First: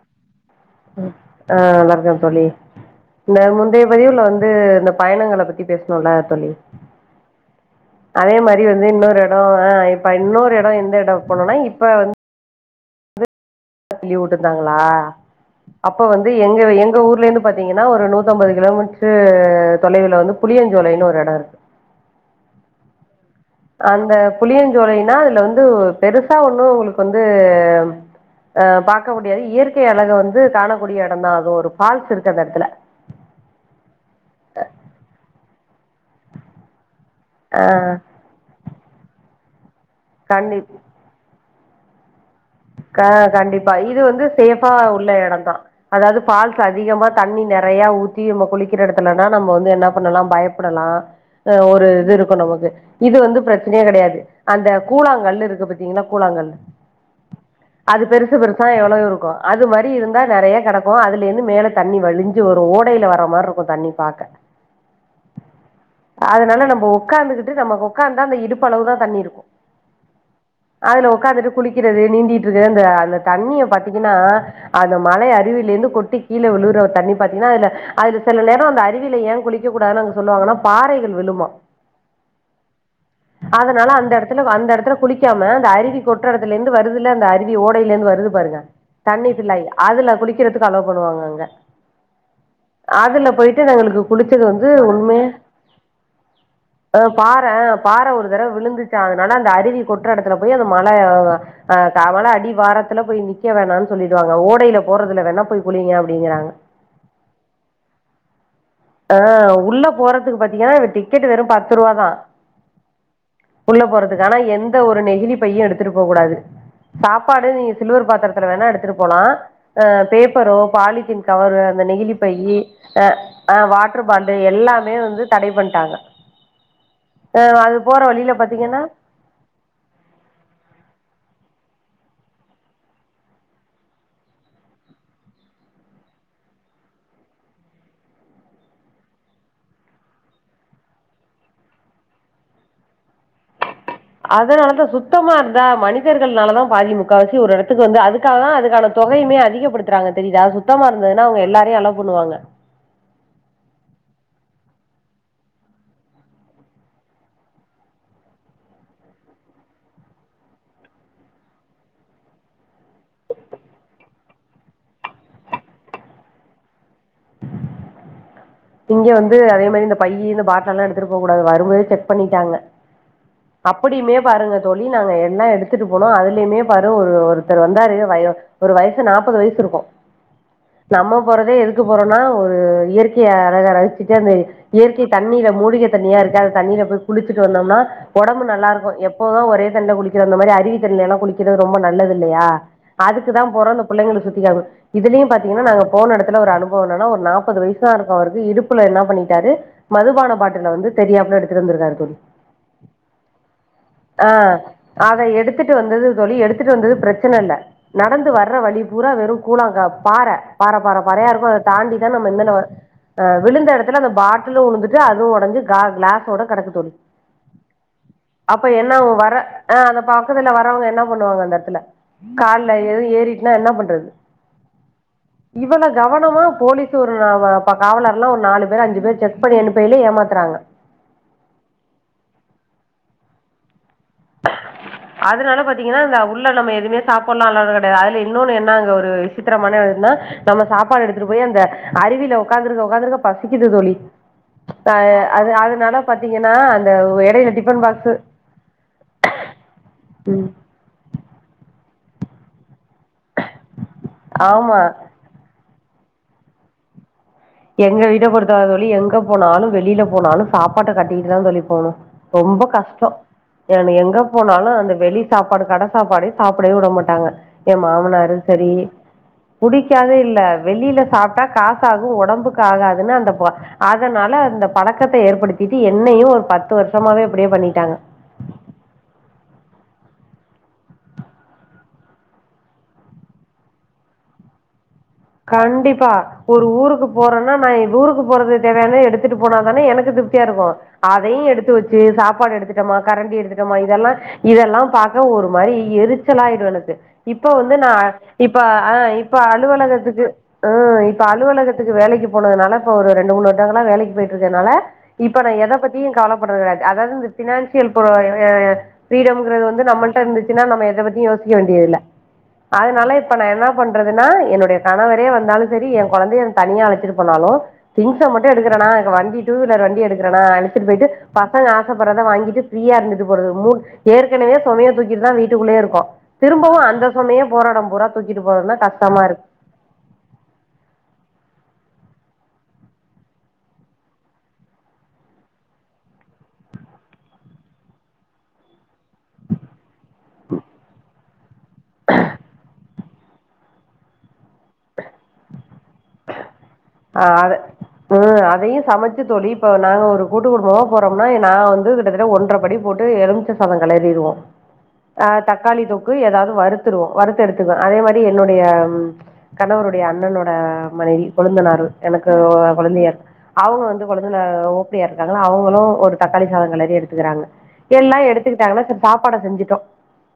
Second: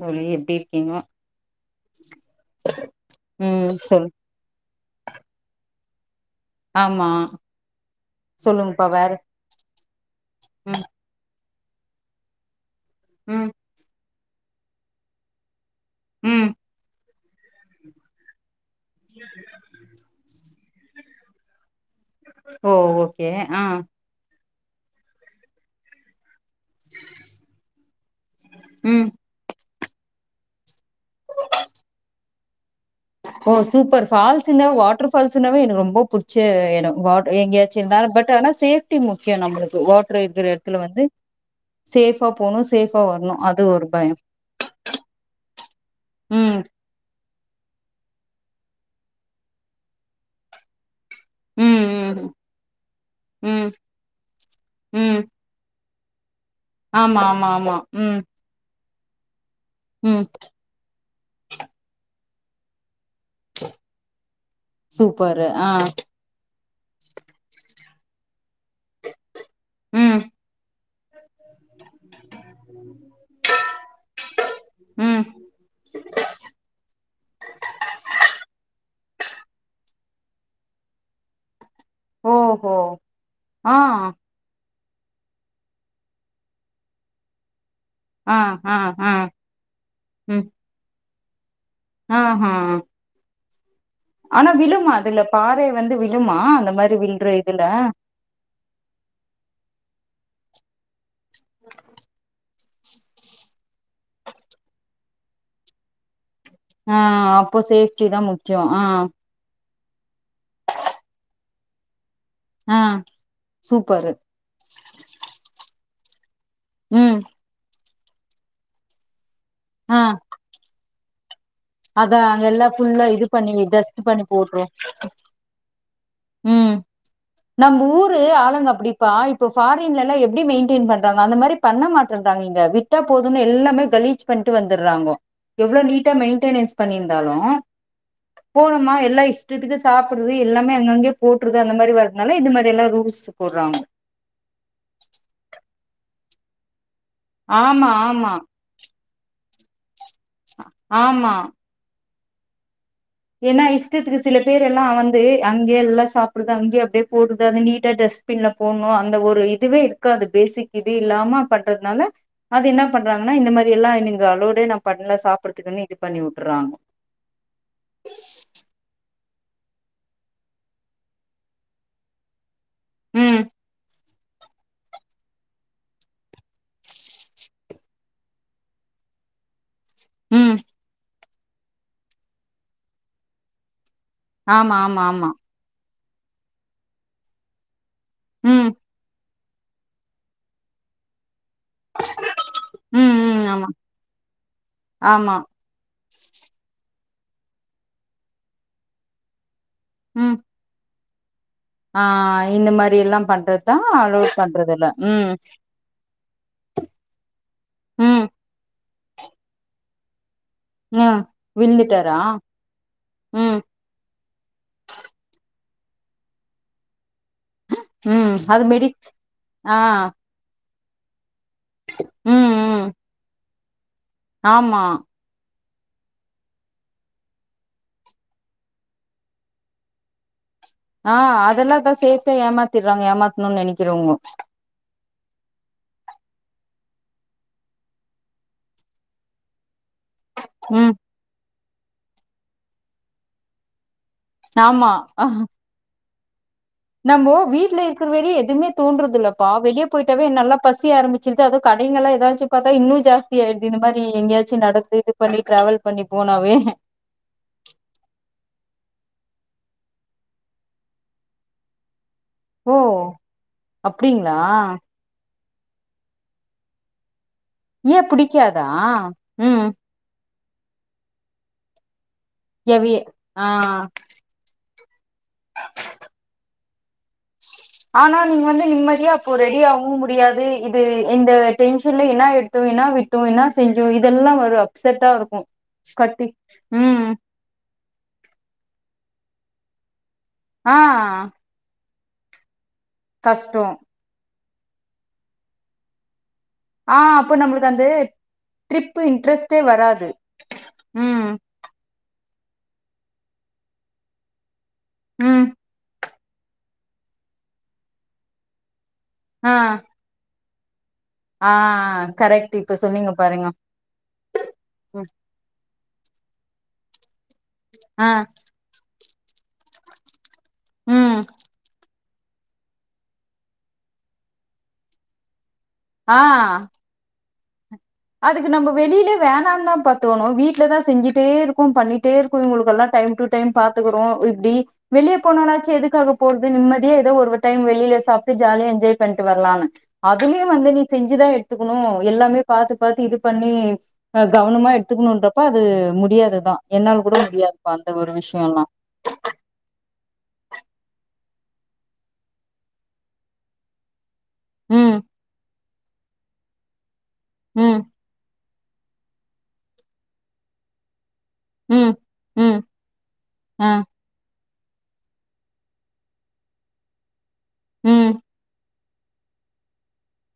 தோழி இருக்கீங்க ஆ நல்லா இருக்கே தோழி இந்த ம் முந்தைய சொல் பதிவுல வந்து இந்த பயணங்கள பத்தி பேசனோம்ல தோழி ஆமா அதே மாரி சொல்லுங்கப்பா வந்து வேற இன்னொரு ஆ இப்ப இன்னொரு இடம் ம் எந்த இடம் போனோன்னா இப்ப வந்து ம் தள்ளி வுட்டுட்டாங்களா அப்போ வந்து ம் எங்க எங்க ஊர்ல இருந்து பாத்தீங்கன்னா ஒரு நூத்தம்பது கிலோமீட்டர் தொலைவில வந்து புளியஞ்சோலைன்னு ஒரு இடம் இருக்கு ஓ ஓகே ஆஹ் அந்த புளியஞ்சோலைனா அதுல வந்து பெருசா ஒண்ணும் உங்களுக்கு வந்துஆஹ் ம் பார்க்க முடியாது இயற்கை அழக வந்து காண கூடிய இடந்தான் அது ஒரு பால்ஸ் இருக்கு அந்த இடத்துல ஓ சூப்பர் பால்ஸ்ன்னா வாட்டர் பால்ஸ்ன்னாவே எனக்கு ரொம்ப பிடிச்ச இடம் வாட் எங்கயாச்சும் இருந்தால் பட் ஆனா சேஃப்டி முக்கியம் நம்மளுக்கு வாட்டர் இருக்கிற கண்டி இடத்துல வந்து சேஃபா போணும் சேஃபா க வரணும் அது கண்டிப்பா ஒரு இது பயம் வந்து சேஃபா உள்ள இடம்தா அதாவது ஃபால்ஸ் ம் அதிகமா தண்ணி நிறையா ஊத்தி நம்ம குளிக்கிற இடத்துலனா நம்ம வந்து என்ன பண்ணலாம் பய ப்பிடலாம் ஹ ம் ஒரு இது ம் இருக்கும் நமக்கு இது வந்து ம் பிரச்சனையே கிடையாது அந்த ம் கூழாங்கல்லு இருக்கு பத் த்திங்களா கூழாங்கல் ஆமா ஆமா ஆம் அது பெருசு பெருசா எவ்வளவு இருக்கும் அது மாரி இருந்தா ம் நிறைய கிட க்கு அதுல இருந்து மேல தண்ணி வழிஞ்சு ஒரு ஓடையில வர மாரி இருக்கும் தண்ணி பாக்க சூப்பரு ஆ அதனால நம்ம உக்காந்துகிட்டு நம்ம உக்காந்தா அந்த இடுப்பளவுதா தண்ணி இருக்கும் ம் அதுல உக்காந்துட்டு குளிக்கிறது நீந்திகிட்டு இருக்கிறது அந்த அந்த தண்ணிய பாத்தீங்கன்னா அந்த ம் மலை அருவில இருந்து கொட்டி கீழே விழுற தண்ணி பாத்தீங்கன்னா அதுல அதுல சில நேரம் அந்த அருவியில ஏன் குளிக்க கூடாதுனு அங்க சொல்லுவாங்கன்னா பாறைகள் விழுமா ஓஹோ ஆ அதனால அந்த இடத்துல அந்த இடத்துல குளிக்காம அந்த அருவி கொட்ற இடத்துல இருந்து வருது ல்ல அந்த அருவி ஓடையில இருந்து வருது ஆ பாருங்க ஆ ஆ தண்ணி [unintelligible] அதுல குளிக்கிறதுக்கு அலோ பண்ணுவாங்க அங்க ஆஹ் அதுல போயிட்டு எங்களுக்கு குளிச்சது வந்து அதுல உண்மைய பாறை வந்து விழுமா அந்த மாரி விழ்ற பாற இதுல பாறை ஒரு தடவ விழுந்து அதனால அந்த அருவி கொட்டுற இடத்துல போய் அந்த மலை ஆஹ் காவல ஆடிவார அங்கனா போய் நிக்க வேணான் சொல்லிடுவாங்க ஓடைல போறதுல வேணா போய் குளிங்க அப்டிங்கிறாங்க ஆ அப்போ சேஃப்டி தா முக்கிய ஆ ஆ உள்ள போறத்துக்கு பாத்தீங்கனா இந்த டிக்கெட் வெறு பத்து ரூவா தா ஆ உள்ள சூப்பரு போறத்துக்கு ஆனா எந்த ஒரு நெகிழி பையு எடுத்துட்டு போக்கூடாது ம் சாப்பாடு நீங்க சில்வர் பாத்தரத்துல வேனா எடுத்துட்டு போலா ஆ பேப்பரோ பாலித்தீன் கவரு இந்த நெகிழி அதா அங்க பையி எல்லா ஃபுல்லா அ இது பண்ணி ஆ டஸ்ட் வாட்ரு பண்ணி பாட்டில் போட்ரு எல்லாமே வந்து தடை பண்ட்டாங்க ம் நம்ப ஊரு ஆளுங்க பார்த்தீங்கன்னா அப்டிப்பா இப் இப்ப ஃபாரின்லலா எப்டி மெயின்டேன் பண்றாங்க அந்த மாரி பண்ண மாட்டன்டாங்க இங்க விட்டா போதுனு எல்லாமே கழிஜ் பண்ட்டு வந்துர்றாங்கோ எவ்ளோ நீட்டா மெயின்டனென்ஸ் பண்ணிருந்தாலு போனோமா எல்லா இஷ்டத்துக்கு சாப்புட்றது எல்லாமே அங்கங்கயே போட்றது அந்த மாரி வருதுனால இது மாரியெல்லா ரூல்ஸ் த்து போட்றாங்க அதனாலதா சுத்தமா இருந்தா மனிதர்கள்னாலதா பாதி முக்காவாசி ஒரு எடத்துக்கு ஆமா வந்து ஆமா அதுக்காகதா அதுக்கான தொகையுமே அதிகப்படுத்துறாங்க தெரியுதா சுத்தமா இருந்ததுனா ஆமா அவ்ங்க எல்லாரையு அலோ பண்ணுவாங்க ஏனா இஷ்டத்துக்கு சில பேரெல்லா வந்து அங்கயே எல்லா சாப்புட்றது அங்கேயே அப்டியே போட்றது அது நீட்டா ட்ரெஸ் பின்ன போட்ணு அந்த ஒரு இதுவே இருக்காது பேசிக் இதே இல்லாம பண்றதுனால அது என்ன பண்றாங்கனா இந்த மாரியெல்லா நீங்க அலோட்டே நா பண்ல சாப்றதுக்குன்னு இது பண்ணி வுட்றாங்க இங்க வந்து அதே மாரி இந்த பையி இந்த பாட்டில்லா எடுத்துட்டு போகக் கூடாது வரும்போதே செக் பண்ணிட்டாங்க ம் அப்டியுமே பாருங்க தோழி நாங்க எல்லா எடுத்துட்டு போனோ அதுலயுமே பாரு ஒரு ஒருத்தரு வந்தாரு வய இவரு வயசு நாப்பது வயசு இருக்கு ம் நம்ம போறதே எதுக்கு போறோனா ஒரு இயற்கைய அழக ரசிச்சிட்டு அந்த ஆமா ஆமா இயற்கை ஆமா தண்ணீல மூலிக தண்ணியா இருக்கு அந்த தண்ணில போய் குளிச்சுட்டு வந்தோம்னா ஒடம்பு நல்லா ம் இருக்கு எப் ப்போது ஒரே தண்ணில குளிக்குற இந்த மாரி அறிவி தண்ணிலேலா குளிக் கிறது ரொம்ப நல்லதில்லையா ம் அதுகுதா ம் ஆமா போறோ இந்த பிள்ளைங்கள சுத்தி காமி இதுலயு ஆமா பாத்தீங்கனா நாங்க போன எடத்துல ஒரு அனுபவ என்னனா ஒரு நாப்பது வயசுதா இருக்கு அவருக்கு இடுப்புல என்ன பண்ணிடாரு மதுபான ம் பாட் டில்ல வந்து தெரியாம எடுதுட்டு வந்துருக்காரு ஆ தோழி இந்த மாரி எல்லா பண்றதுதா ஆ அலோட் பண்றது இல்ல அத ம் எடுத் த்துட்டு வந்தது தோழி எடுதுட்டு வந்தது பிரச்சன இல்ல ம் நடந்து வர் வர்ற வழி பூரா வெறு கூலாங்கா பாற பாற பாற ம் பாறையா இருக்கு அத தாண்டிதா விழுந்துட்டாரா நம்ம இந்தன வர அ ம் விழுந்த எடத்துல அந்த பாட்டில்லு உழுந்துட்டு அதுவு ஒடஞ்சு கா கிளாஸோட கெடக்கு தோழி ம் அது அப்ப மெடிச் என்னாகு வர ஆ அந்த பக் க்கத்துல வர்றவ்ங்க என்ன பண்ணுவாங்க அந்த எட்த்துல ம் கால்ல ம் எது ஏறிட்னா என்ன பண்றது ஆமா இவன கவனமா போலீஸு ஒரு நா வாப் இப்ப காவலர்னா ஒரு நாலு பேரு அஞ்சு பேரு செக் பண்ணி அனுப்பைலே ஏமாத்துறாங்க ஆ அதெல்லா தா சேத்தே ஏமாத்திட்றாங்க ஏமாத்தணுன் நெனைக்கிறவ்ங்கோ அதுனால பாத்தீங்கனா இந்த உள்ள நம்ம எதுமே சாப்புட்ணுலாகா கெடையாது அதுல இன்னொன்னு என்ன அங்க ஒரு விசித்திரமானதுனா நம்ம ம் சாப்பாடு எடுத்துட்டு போய் அந்த அருவில ஒக்காந்திருக்க ஒக்காந்திருக்க பசிக்குது தோழி ஆமா அ அது அதனால பாத்தீங்கனா நம்போ வீட்ல இருக்குற வரையு எதுமே தோன்றதில்லப்பா வெளிய போயிட்டாவே நல்லா பசி ஆரம்பிச்சிர்து அது கடைங்கள்லா எதாச்சு பாத்தா இன்னு ஜாஸ் தி ஆய்டுது இந்த மாரி எங்கயாச்சு ஆமாம் நடந்து இது பண்ணி ட்ராவல் பண்ணி போனாவே எங்க வீட்ட பொருத்தவர தோழி எங்க போனாலு வெளில போனாலு சாப்பாட்ட கட்டிட்டுதா தோழி போணு ரொம்ப ஓ கஷ்ட ஏ நீ எங்க அப்டிங்களா போனாலு அந்த வெளி சாப்பாடு கட சாப்பாடே சாப்டவே விட மாட்டாங்க ஏ மாமனாரு செரி ம் புடிக் காது இல்ல வெளில சாப்ட்டா காசாகு எவி ஒடம்புக்காகதுன்னு அந்த ப ஆ அதனால அந்த பழக்கத்த ஏற்படுத்திட்டு என்னையு ஒரு பத்து வர்ஷமாவே அப்டியே பண்ணிட்டாங்க ஆனா நீங்க வந்து நிம்மதியா அப்போ ரெடியாகவு முடியாது இது இந்த டென்ஷன்ல என்ன எடுத்தோ என்ன விட் டோ என்னா செஞ்சோ இதெல்லா வரு அப்ஸெட்டா இருக் கண்டிப்பா ஒரு ஊருக்கு போறன்னா நா எங்கூருக்கு போறது தேவையான எடுத்துட்டு போனா தானே எனக்கு திருப் த்தியா இருக்கு ஆ அதையும் எடுத்து வச்சு சாப்பாடு எடுத்துட்டமா கரண்டி கஷ்டோ எடுத்துட்டமா இதெல்லா இதெல்லா பாக்க ஒரு மாரி எரிச்சலாய் ஆனது ஆ அப்ப இப்போ நம்மளுக்கு வந்து அந்த நா இப்ப ஆ ட்ரிப்பு இப்ப இன்ட்ரெஸ்ட்டே வராது அலுவலகத்துக் ம் இப்ப அலுவலகத்துக்கு வேலைக்கு போனதுனால இப்ப ஒரு ரெண்டு மூணு வருடங்கல்லா வேலைக்கு போயிட்ருக்கனால இப்ப ம் நா எத பத்தியும் கவலப்பட்றது கெடயாது அதாவது இந்த பினான்ஸியல் [unintelligible] ஆ ஃப்ரீடம்ங்றது வந்து நம்மல்ட இருந்துசுன்னா நம்ம எத பத்தியும் ஆ யோசிக்க வேண்டியதில்ல கரெக்ட் இப்ப சொன்னீங்க அதனால இப்ப நா பாருங்க என்ன பண்றதுனா என்னுடைய ம் கணவரே வந்தாலு சரி என் கொழந்தைய தனியா அழச்சிட்டு போனாலு ஆ திங்ஸ்ஸ மட்டு ம் எடுக்கிறனா வண்டி டூ வீலர் வண்டி எடுக்கிறனா எடுத்துட்டு போய்ட்டு ம் பசங்க ஆசப் படுறத வாங்கிட்டு பிரீயா இருந்துட்டு போறது மு ஏற்கனவே சுமைய தூக்கிட்டு தான் வீட்டுக்குள்ளே இருக் கோ ஆ திரும்பவும் அந்த சமயம் போராடம் போரா அதுக்கு நம்ம வெளிலே வேணா தா பாத் தோணு வீட்லதா செஞ்சிட்டே இருப்போ பண்ணிட்டே இருப்போ இவங்களுக்கெல்லா டைம் டு டைம் பாத்துக்குறோ இப்டி வெளியே போனாலாச்சு எதுக்காக போறது நிம்மதியா ஏதோ ஒரு டைம் வெளில சாப்ட்டு ஜாலியா என்ஜாய் பண்ட்டு வரலான்னு அதுலியும் வந்து நீ செஞ்சுதா எடுத்துக்கணு எல்லாமே பாத்து பாத்து இது பண்ணி அ கவனமா எடுத்துக்கணுன்றப்ப அது முடியாதுதா என்னால கூட ஆ அத முடியாதுப்பா அந்த ஒரு ம் விஷயம்லா அதையு சமச்சு தோழி இப்போ நாங்க ஒரு கூட்டு குடும்பமா போறோம்னா நா வந்து கிட்டதட்ட ஒன்ற படி போட்டு எலும்ச்ச சாதம் கெலரிருவோம் ம் அ தக்காளி தொக்கு எதாவது வறுத்துருவோம் வறுத்து எடுத்துருவ ம் அதே மாரி என்னுடைய கணவருடைய அண்ணனோட மனைவி கொழுந்த னார் ம் எனக்கு ம் கொளிந்தியார் ஆ அவங்க வந்து கொளுந்தனார் ஓப்படியா இருக்காங்கள அவங்களும் ஒரு தக்காளி சாதம் கெலறி எடுத்துக்கிறாங்க ம் எல்லாம் எடுத்துக்கிட்டாங்கன்னா சரி சாப்பாட செஞ்சுட்டோம்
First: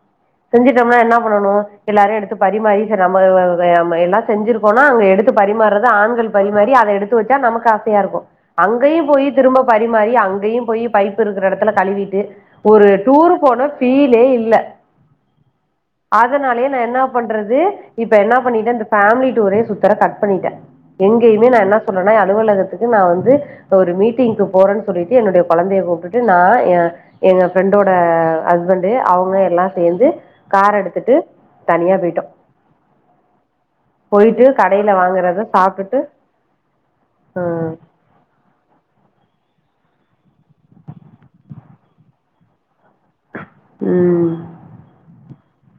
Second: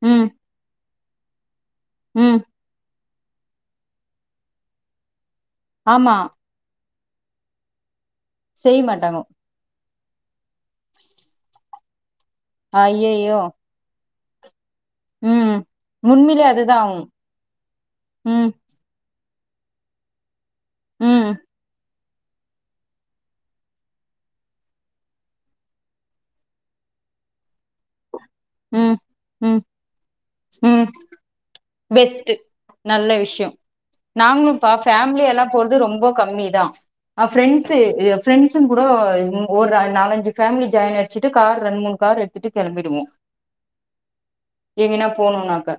ம் செஞ்சுட்டோம்னா என்ன பண்ணணும் எல்லாரும் எடுத்து ம் பரிமாறி நம்ம வ அ எல்லாம் செஞ்சிருக்கோம்னா அங்க எடுத்து பரிமாறுறது ஆமா ஆண்கள் பரிமாறி அத எடுத்து வச்சா நமக்கு ஆசையா இருக்கும் செய்ய அங்கேயும் மாட்டாங்கோ போய் திரும்ப பரிமாறி அங்கேயும் போய் பைப்பு இருக்கிற இடத்துல கழுவிட்டு ஒரு டூர் ஐயையோ போன பீலே இல்ல ம் உண்மையிலே அதனாலயே அதுதா நான் என்ன ஆவு பண்றது இப்ப ம் என்ன பண்ணிட்ட இந்த ஃபேமிலி டூரே சுத்தற கட் பண்ணிட்டேன் ம் எங்கேயுமே நான் என்ன சொன்னனா அலுவலகத்துக்கு நா வந்து ஒரு மீட்டிங்கு போறேன் சொல்லிட்டு என்னுடைய குழந்தைய கூப்ட்டுட்டு நான் எ எங்க ஃப்ரெண்டோட ஹஸ்பண்டு ம் அவுங்க ம் எல்லாம் சேர்ந்து கார ம் எடுத்துட்டு தனியா போயிட்டோ பெஸ்ட்டு நல்ல விஷ்யம் போயிட்டு நாங்களும் பா கடையில ஃபேமிலி வாங்குறத எல்லாம் போறது சாப்ட்டுட்டு ரொம்ப கம்மி தான் அ ம் ஃப்ரெண்ஸ்ஸு எ ஃப்ரெண்ஸுங்க கூட ஒரு ந நாலஞ்சு பேமிலி ஜாயின் அடிச்சுட்டு கார் ரெண்மூணு கார் எடுத்துட்டு கிளம்பிடுவோம் ம் எங்கனா போணும்னாக்கா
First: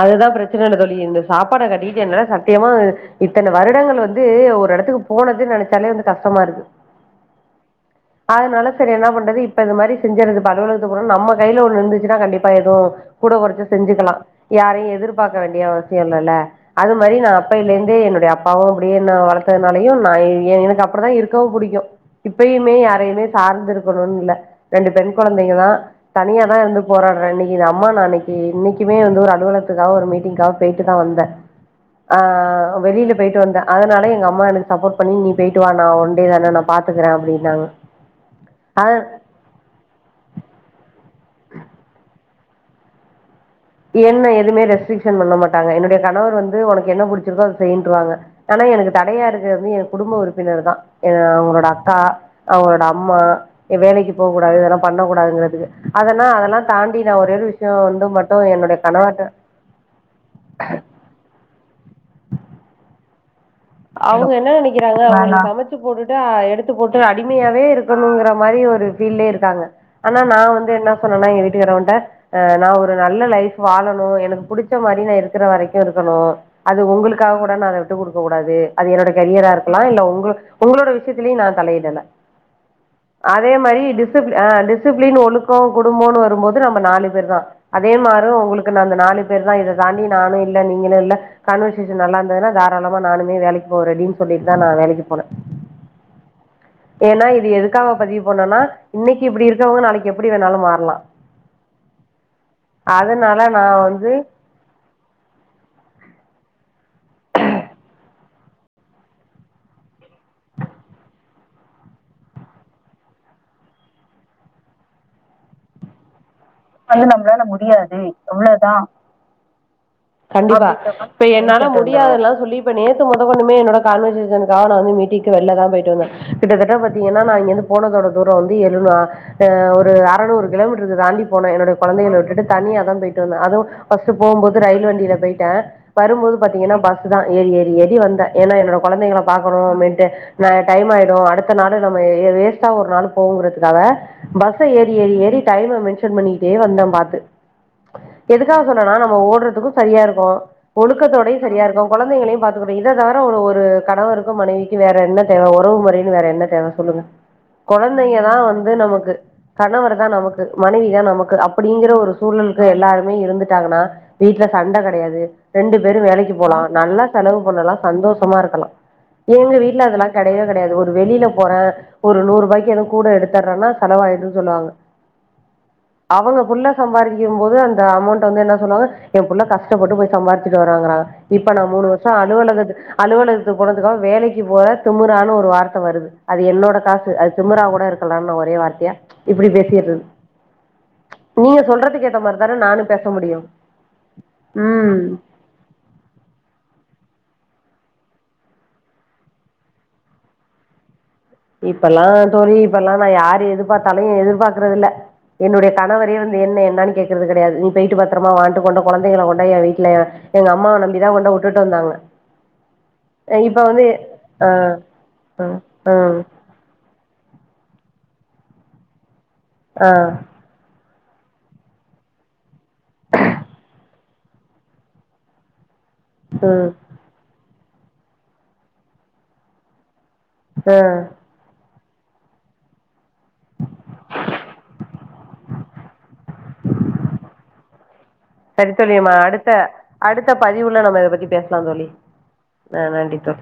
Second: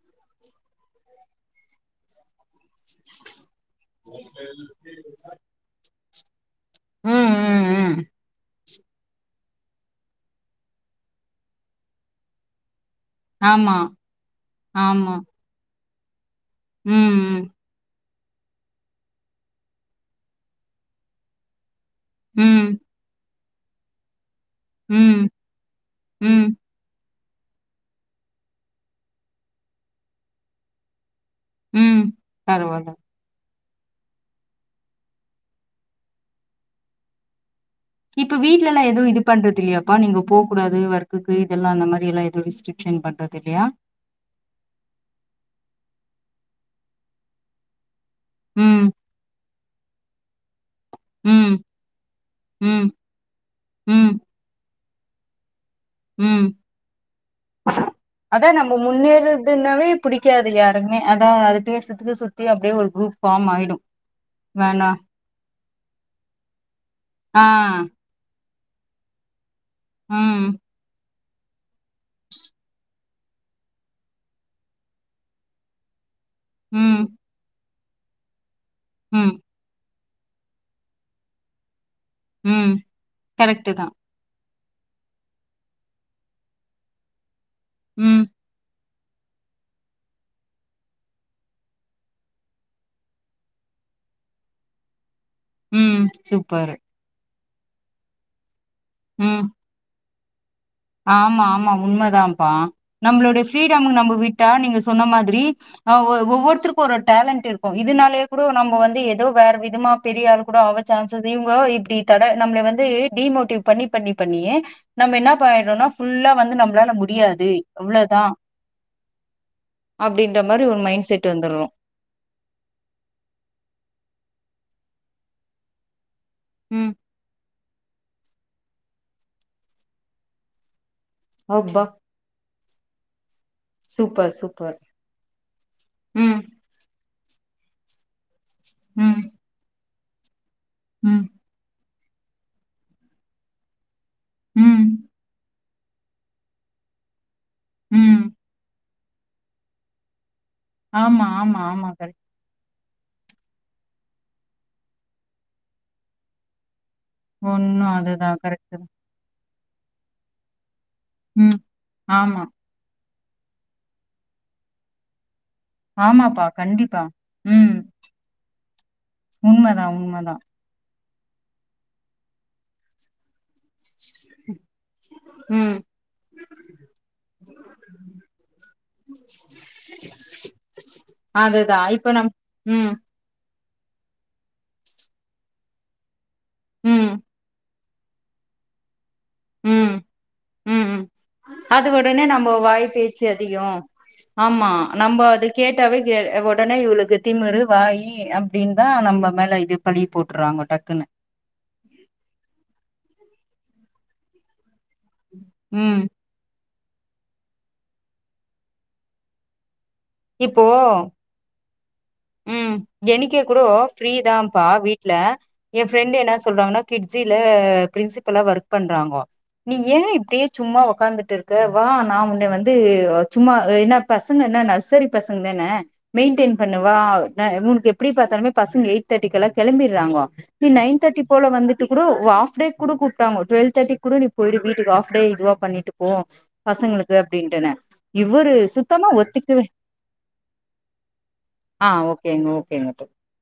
அதுதான் பிரச்சனை சொல்லி இந்த சாப்பாட கட்டிட்டு என்னால சத் தியமா இத்தன வருடங்கள் வந்து ஒரு இடத்துக்கு போனது நினச்சாலே வந்து கஷ்டமா இருக்கு ம் ம் ம் அதனால சேரி என்னா பண்றது இப்ப இந்த மாரி செஞ்சறது இப்ப அலுவலகத்துக்கு போறோம் நம்ம கைய்ல ஒன்னு இருந்துச்சுா கண்டிப்பா எதும் கூட குறச்ச ஆமா செஞ்சுக்கலாம் யாரையும் ஆமா எதிர்பார்க்க வேண்டிய அவசியம் இல்லல்ல அது மாரி நா ம் அப்பையிலேருந்தே என்னுடைய அப்பாவும் அப்டியே என்ன வளர்த்ததுனாலையும் நான் எனக்கு அப்பறம்தான் இருக்கும் புடிக்கும் ம் இப்பயுமே யாரையுமே சார்ந்து இருக்கணும்னு இல்ல ரெண்டு பெண் ம் குழந்தைங்க தான் தனியா ம் தான் வந்து போராடுறேன் இன்னைக்கு இது அம்மா நாளைக்கு இன்னைக்குமே வந்து ஒரு அலுவலத்துக்காக ஒரு மீட்டிங்க்காக போய்ட்டு தான் வந்த ம் ஆ பரவால்ல வெளில போயிட்டு வந்தன் அதனால எங்க அம்மா எனக்கு சப்போர்ட் பண்ணி நீ பேய்ட்டு வா நா ஒண்டே தான நான் பாத்துக்கற அப்டின்னாங்க இப்ப வீட்லல்லாம் எதோ இது பண்றது இல்லையாப்பா நீங்க போகூடாது ஒர்க்குக்கு இதெல்லா அந்த மாரி எல்லாம் டூரிஸ்ட் ரிக்ஷன் பண்ணறது இல்லையா என்ன எதுமே ரெஸ்ட்ரிக்ஷன் பண்ண மாட்டங்க என்னுடைய கணவர் வந்து உனக்கு என்ன புடிச்சிருக்கோ அத செய்யின்றுவாங்க ஆனா ம் எனக்கு தடையா இருக்கிறது என் குடும்ப உறுப்பினர் தான் ஏ ம் உன்னோட அக்கா அவங்களோட ம் அம்மா ம் வேலைக்கு போக்கூடாது இதெல்லாம் பண்ண கூடாதுங்றத்துக்கு அதனா ம் அதெல்லா தாண்டி நா ஒரே ஒரு விஷயம் வந்து மட் அதா நம்ம முன்னேறுதுன்னாவே புடிக்காது யாருங் மே அதா அது பேசுத்துக்கு சுத்தி அப்டியே ஒரு க்ரூப் ஃபாம் ஆய்டு அவங்க என்ன நெனக்கிறாங்க அவ சமைச்சு போட்டுட்டா எடுத் த்து போட்டு ஆ அடிமையாவே இருக்கணுங்குற மாரி ஒரு ஃபீல்லே இருக்காங்க ஆனா நா ம் வந்து என்னா சொண்ணலா எங்க வீட்டுக்காரவன்ட்ட அ நா ஒரு நல்ல லைஃப் வாழணு எனக்கு புடிச்ச மாரி நா இருக்ற வரைக்கு இருக்கணு அது ம் உங்ளுக்காக கூட நா அத விட்டு குடுக்க கூடாது அது என்னோட ம் கரியரா இருக்லா இல்ல உங்க உங்ளோட விஷயத்லியு நா தலையிடல ம் அதே கரெக்ட்டு மாரி தா டிஸ் டிசிப் அ டிசிப்ளின் ஒழுக்கோ குடும்போனு வருபோது நம்ம நாலு பேர் தா அதே ம் மாரு உங்ளுக் த அந்த நாலு பேர் தா இத தாண்டி நானு இல்ல நீங்களு இல்ல கான்வர்சேஷன் நல்லாந்ததுன்ன தாராளம் வ நானுமே வேலைக்கு போற ரெடின்னு சொல்லிட்டு தான் நா வேலைக்கு போனே ம் சூப்பரு பேனா இது எதுக்காக பதிவு பண்ணோனா இன்னிக்கி ம் இப்டி இருக்கவங்க நாளைக்கு எப்டி வேணாலு மாற் ஆமா ஆமா உண்மதான்ப்பா நம்மளோடைய அதனால நா ஃரீடம்மு வந்து நம்ம விட்டா நீங்க சொன்ன மாதிரி அ ஒ ஒவ்வொருத்தருக்கு ஒரு டேலண்டட் இருக்கு இதுனாலயே கூட நம்ப வந்து ஏதோ வேற விதமா பெரியாள் கூட ஆவ சான்ச இவுங்க இப்டி தடே நம்ளே வந்து டிமோட்டிவ் பண்ணி பண்ணி பண்ணியே நம்ம என்ன பயறோனா ஃபுல்லா வந்து நம் வந்து நம்மளால முடியாது எவ்ளதா அப்படின்ற மாதிரி கண்டிப்பா ஒரு மைண்ட் இப்ப செட் என்னால வந்துடுறோம் மு இல்ல அதுல்லா சொல்லி இப்ப நேத்து மொதகொண்டுமே என்னோட கான்வசேஷனுக்காக நா வந்து மீட்டிக்கு வெள்ல தா போய்ட்டு வந்த கிட்டதட்ட ம் பாத்திங்கனா நா இங்கருந்து போனதோட தூரோ வந்து எழுந அ ஒரு அறநூறு கிலோமீட்ருக்கு தாண்டி போன என்னுடைய அப்பா கொழந்தைகல விட்டுட்டு தனியாதா போய்ட்டு வந்த அது ஃபஸ்ட்டு சூப்பர் போம்போது சூப்பர் ரயில் வண்டில போய்ட்டே வரும்போது ம் பாத்திங்கனா பஸ்ஸுதா ஏறி ஏறி ஏறி வந்த ஏனா என்னோட ம் கொழந்தைங்கல பாக்கனு அம்மென்ட்டு ந டைம் ஆய்டு ம் அடுத்த நாளு நம்ம எ வேஸ்டா ஒரு நாளு போகுறத்துக்காக பஸ்ஸ ம் ஏறி ஏறி ஏறி டைம்ம மென்ச் ஷன் பண்ணிக்கிட்டே வந்த பாத்து ம் எதுக்காக சொன்னனா நம்ம ஓட்றதுக்கு சரியா இருக்கு ஆமா ஒழுக்கத்தோடயு ஆமா சரியா ஆமா இருக்கு கரெக்ட் கொழந்தைங்களையு பாத் இத தவர ஒரு ஒரு கணவருக்கு மனைவிக்கு வேற என்ன தேவ ஒறவு மொறைன்னு வேற என்ன தேவ சொல்லுங்க ஒன்னும் கொழந்தைங்க தா அதுதான் வந்து கரெக்ட் தான் நமக்கு கணவர் தா நமக்கு மனைவி தா நமக்கு ம் அப்படிங்குற ஒரு ஆமா சூழல் து எல்லாருமே இருந்துட்டாங்கனா வீட்ல சண்ட கெடையாது ரெண்டு பேரு வேலைக்கு ஆமாப்பா போலா கண்டிப்பா நல்லா செலவு பண்ணுலா ம் சந்தோஷமா இருக்கலா இவுங்க உண்மதா வீட்ல அதெல்லா உண்மதா கெடையவே கெடையாது ஒரு வெளில போறே ஒரு நூர் ருபாய்க்கு எது கூட எடுத்ற்னா செலவாய்டூ சொல்லுவாங்க ம் அவுங்க புள்ள சம்பாரிக்கும்போது அந்த அமௌண்ட் வந்து என்ன சொல்லுவாங்க ஏ புள்ள கஷ்ட்டபட்டு போய் சாம்பாரிசிட்டு வரங்கிறாங் இப்ப நா அதுதா மூணு வர்ஷோ இப்ப நம் அலுவலகத் ம் அலுவலகத் கொனன்டுக்கால் வேலைக்கு போற திமுரானு ஒரு வார்த்த வருது அது என்னோட ம் காசு அது திமுரா கூட இருக் கலா நா ஒரே வார்த்தையா இப்டி பேசிர்றது ம்ம் நீங்க அது சொல்றதுக்கு ஏத்த உடனே மாரி நம்ப தானே வாய் நானும் பேச பேச்சி முடியும். அதிகோ ஆமா ம். நம்ப அது கேட்டாவே கேல் எ உடனே இவுளுக்கு திமுறு வாயி அப்டின்தா நம்ம மேல இது பழி போட்றாங்க டக்குனு இப்பல்லா தோழி இப்பல்லா நா யாரு எதிர்பாத்தாலு எதிர்பாக்றதுல என்னுடைய ம் கணவரே வந்து து என்னு என்னானு கேக்றது கெடையாது நீ போய்ட்டு பத்ரமா வாண்ட்டு கொண்டு கொழந்தைங்ல கொண்டே வீட்லஎல்லா எங்க இப்போ அம்மாவ நம்பிதா உன்ன உட்டுட்டு வந்தாங்க ம் தெனிக்கே இப்ப கூட வந்து ஆ ஃப்ரிதாபா வீட்ல ஆ என் ஆ ஃப்ரெண்டு என்னாஸ் சொல்றாங்னா கிட்ஜில ப்ரின்சிபலா ஒர்க் பண்றாங்கோ நீ ஆ யே இப்டி சும்மா ஒக்காந்துட்டு இருக்கு வா நா உன்ன வந்து சும்மா என்ன பசங்க என்னா நஸ் தெரி பசங் தன மெயின்டெய்ன் ம் பண்ணவாவ் ந உன்க்கு எப்படி பாத்தாலுமே பசங்க எய்ட் தட்டிகுலா கெலம்பிறாங்கோ நீ ஆ நைன் தட்டி போல வந்ட்டு கூட ஹாஃவ்டே கூப்டாங்க டுவல்ஆதேட்டி கூட நீ பொய்டு வீட்க்கு ஹாஃவ்டே இதுவா பண்ணிட்டு போ பசங்ளுக்கு அப்டின்ட்டுனு இவுரு சரி தோழி சுத்தமா நம்ம அடுத்த ஒத்துக்கவே அடுத்த பதிவுள்ள நம்ம இத பத்தி பேஸ்லா தோழி ஆ ஓகேங்க ந ஓகேங்க தோழி நன்றி தோழ்